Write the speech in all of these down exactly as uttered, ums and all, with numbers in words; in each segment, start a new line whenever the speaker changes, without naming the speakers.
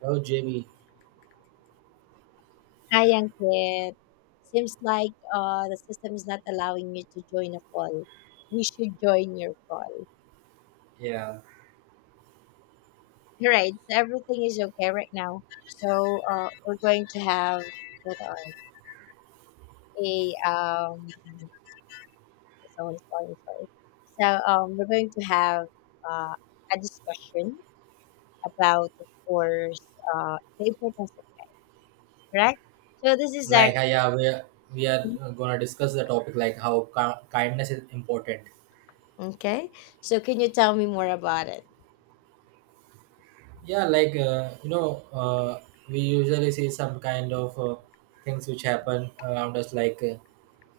Oh, Jamie.
Hi, Ankit. Seems like uh, the system is not allowing you to join a call. We should join your call.
Yeah.
Right, so everything is okay right now. So uh, we're going to have hold on, a um, someone's calling. Sorry. So um, we're going to have uh, a discussion about, of course, uh, the importance of correct. So this is
Like, uh,
actually
yeah, we are, we are gonna discuss the topic like how ki- kindness is important.
okay. So can you tell me more about it?
Yeah, like uh, you know, uh, we usually see some kind of uh, things which happen around us, like, uh,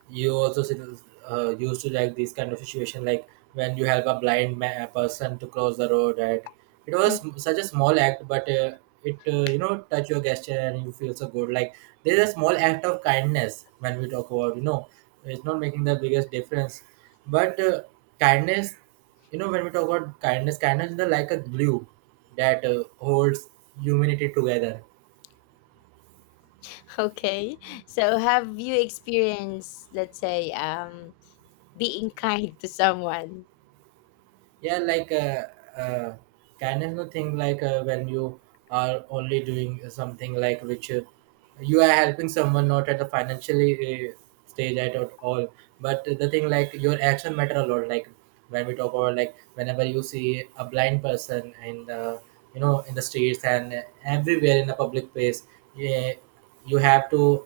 you also see this, uh, used to like this kind of situation like when you help a blind ma- person to cross the road, right? It was such a small act, but uh, it, uh, you know touch your gesture and you feel so good. Like there's a small act of kindness when we talk about, you know it's not making the biggest difference, but uh, kindness, you know when we talk about kindness, kindness is the, like a glue that uh, holds humanity together.
Okay. So have you experienced, let's say, um, being kind to someone?
yeah like uh, uh Kindness, no thing like, uh, when you are only doing something like which, uh, you are helping someone not at the financially, uh, stage at all. But the thing like your action matter a lot. Like when we talk about like whenever you see a blind person in the, you know in the streets and everywhere in the public place, yeah, you have to,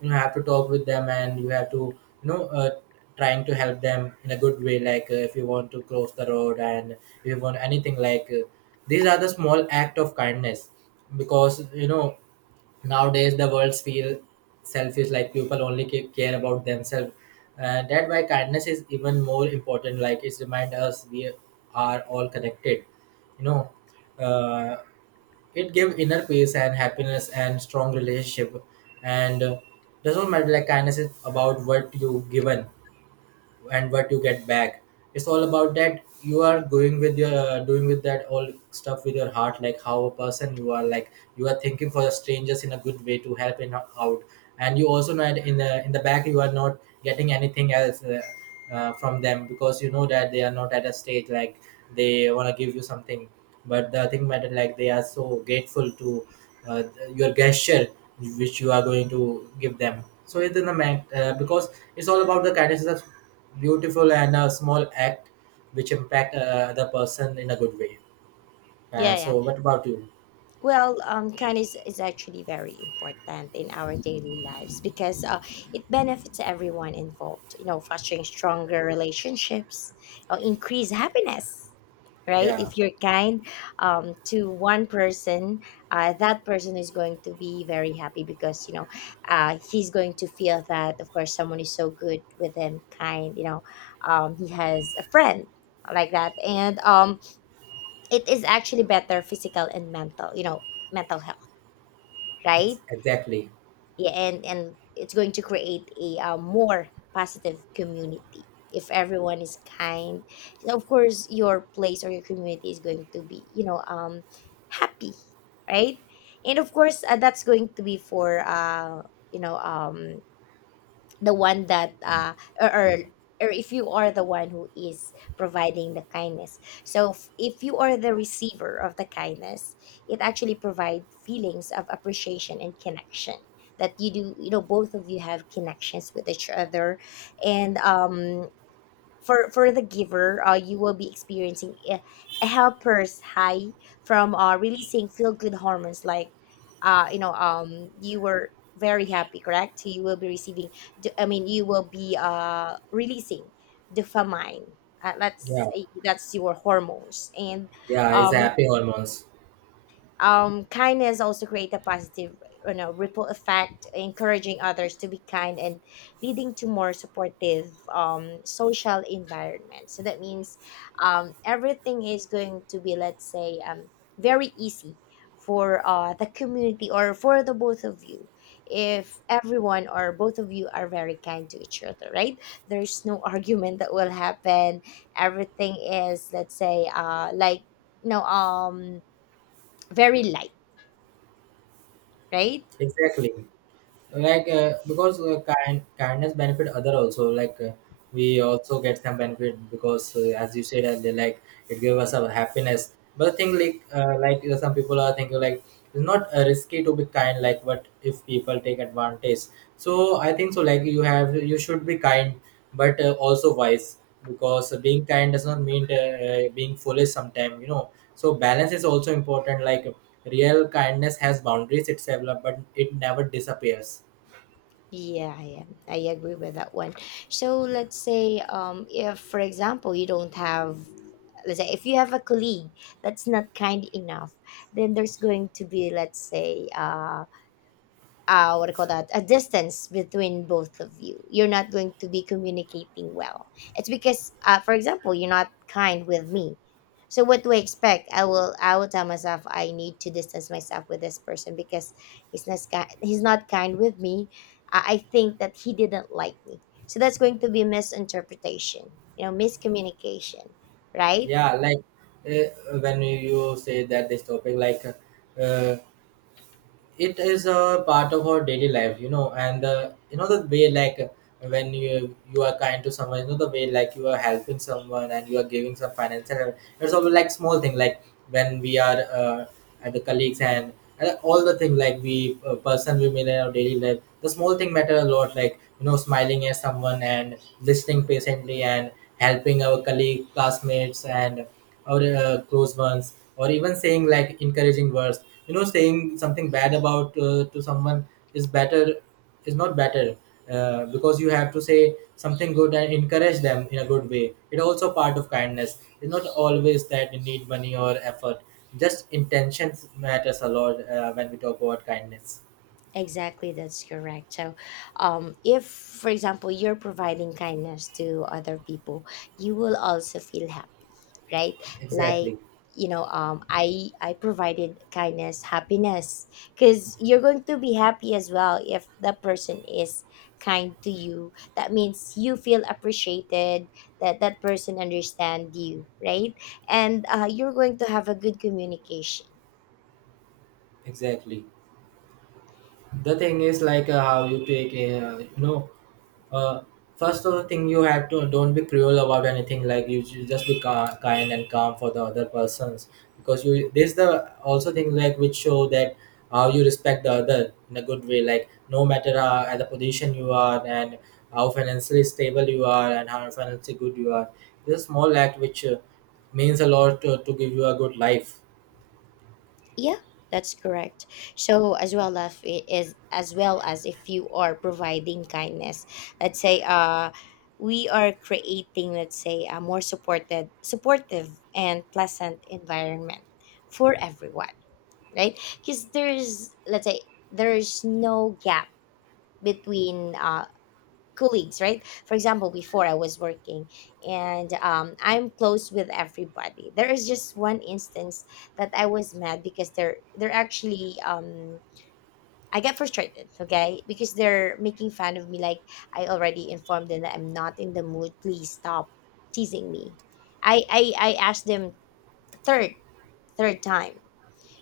you know, have to talk with them, and you have to, you know uh, trying to help them in a good way, like, uh, if you want to cross the road and if you want anything, like. Uh, these are the small act of kindness, because you know nowadays the world feel selfish, like people only ca- care about themselves. Uh, that why kindness is even more important. Like it remind us we are all connected, you know uh, it gave inner peace and happiness and strong relationship. And uh, doesn't matter, like kindness is about what you given and what you get back. It's all about that you are going with your doing with that all stuff with your heart. Like how a person you are, like you are thinking for the strangers in a good way to help in out, and you also know that in the in the back you are not getting anything else, uh, uh, from them, because you know that they are not at a stage like they want to give you something. But the thing matter, like they are so grateful to, uh, your gesture, which you are going to give them. So it's in the man, uh, because it's all about the kindness, beautiful and a small act which impact, uh, the person in a good way. Uh,
Yeah, yeah.
so what about you?
Well, um, kindness is actually very important in our daily lives, because uh, it benefits everyone involved. You know, fostering stronger relationships, uh, increase happiness. Right?
Yeah,
If you're kind um, to one person, uh, that person is going to be very happy, because you know uh, he's going to feel that, of course, someone is so good with him, kind. You know, um, he has a friend like that, and um, it is actually better physical and mental you know mental health,
it's
right?
exactly.
Yeah, and and it's going to create a uh, more positive community if everyone is kind. So of course your place or your community is going to be, you know um happy, right? And of course uh, that's going to be for uh you know um the one that, uh or, or or if you are the one who is providing the kindness. So f- if you are the receiver of the kindness, it actually provides feelings of appreciation and connection, that you do, you know both of you have connections with each other. And um for for the giver, uh, you will be experiencing a, a helper's high from uh, releasing feel good hormones, like uh, you know um you were very happy, correct? You will be receiving. d- I mean, you will be uh releasing dopamine. Uh, that's
Yeah,
eh, that's your hormones, and
yeah, it's
um,
happy hormones.
um, kindness also create a positive, you know ripple effect, encouraging others to be kind and leading to more supportive um, social environment. So that means um, everything is going to be, let's say, um, very easy for uh, the community, or for the both of you, if everyone or both of you are very kind to each other, right? There's no argument that will happen. Everything is, let's say, uh, like, you know um very light, right?
Exactly. like uh, because uh, kind kindness benefit other also, like, uh, we also get some benefit, because, uh, as you said, uh, they like it gave us a happiness. But the thing like, uh, like uh, some people are thinking like it's not, uh, risky to be kind, like what if people take advantage. So I think so, like you have, you should be kind, but uh, also wise, because being kind does not mean, uh, uh, being foolish sometimes, you know. So balance is also important, like real kindness has boundaries itself but it never disappears.
Yeah, yeah, I agree with that one. So let's say, um, if for example you don't have, let's say if you have a colleague that's not kind enough, then there's going to be, let's say, uh, uh, what do you call that, a distance between both of you. You're not going to be communicating well. It's because uh, for example, you're not kind with me. So what do I expect? I will, I will tell myself I need to distance myself with this person, because he's not ki- he's not kind with me. I I think that he didn't like me, so that's going to be misinterpretation, you know miscommunication, right?
yeah like uh, when you say that this topic, like, uh, it is a part of our daily life, you know. And uh, you know the way like when you you are kind to someone, you know the way like you are helping someone and you are giving some financial help. It's all like small thing, like when we are, uh, at the colleagues and and all the thing, like we, uh, person we meet in our daily life, the small thing matter a lot. Like, you know, smiling at someone and listening patiently and helping our colleague classmates and or, uh, close ones, or even saying like encouraging words. You know, saying something bad about, uh, to someone is better is not better, uh, because you have to say something good and encourage them in a good way. It also part of kindness. It's not always that you need money or effort, just intentions matters a lot, uh, when we talk about kindness.
Exactly, that's correct. So, um, if, for example, you're providing kindness to other people, you will also feel happy, right? Like,
Exactly.
you know, um, I I provided kindness, happiness, because you're going to be happy as well if that person is kind to you. That means you feel appreciated. That that person understand you, right? And uh, you're going to have a good communication.
Exactly. The thing is like, uh, how you take, uh, you know Uh, first of the thing, you have to don't be cruel about anything. Like you should just be ca- kind and calm for the other persons, because you. This the also thing like which show that how you respect the other in a good way. Like no matter how, at the position you are, and how financially stable you are, and how financially good you are. This small act which, uh, means a lot to, to give you a good life.
Yeah, that's correct. So as well as it is as well as if you are providing kindness, let's say uh we are creating, let's say, a more supported supportive and pleasant environment for everyone, right? Because there's, let's say, there's no gap between uh colleagues, right? For example, before I was working, and um, I'm close with everybody, there is just one instance that I was mad, because they're they're actually um I get frustrated, okay, because they're making fun of me. Like, I already informed them that I'm not in the mood, please stop teasing me. I i, I asked them third third time,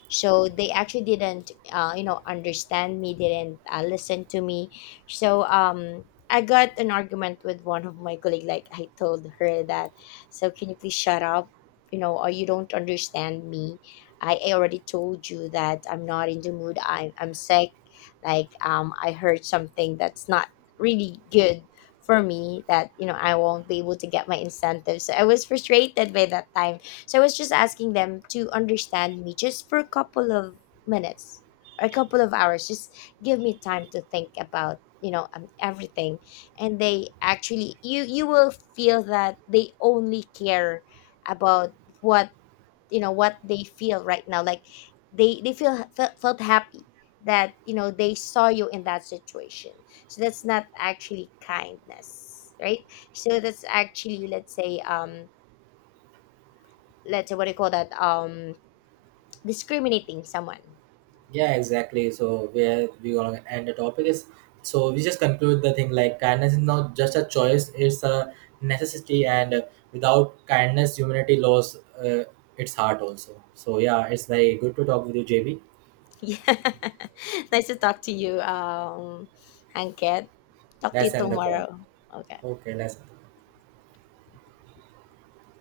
so they actually didn't uh, you know understand me, didn't uh, listen to me. So um I got an argument with one of my colleague, like I told her that, so can you please shut up? You know, or you don't understand me? I, I already told you that I'm not in the mood, I, i'm sick, like um I heard something that's not really good for me, that you know I won't be able to get my incentive, so I was frustrated by that time. So I was just asking them to understand me, just for a couple of minutes, or a couple of hours. Just give me time to think about, you know um, everything. And they actually, you you will feel that they only care about what, you know, what they feel right now, like they they feel felt, felt happy, that you know they saw you in that situation. So that's not actually kindness, right? So that's actually, let's say, um let's say, what do you call that, um discriminating someone.
Yeah, exactly. So where we gonna end the topic is, so we just conclude the thing like kindness is not just a choice; it's a necessity. And uh, without kindness, humanity lost, uh, its heart also. So yeah, it's very good to talk with you, J B.
Yeah. Nice to talk to you, um, Hanket. Talk to
Let's
you
end the call.
tomorrow. Okay.
Okay, let's. End the call.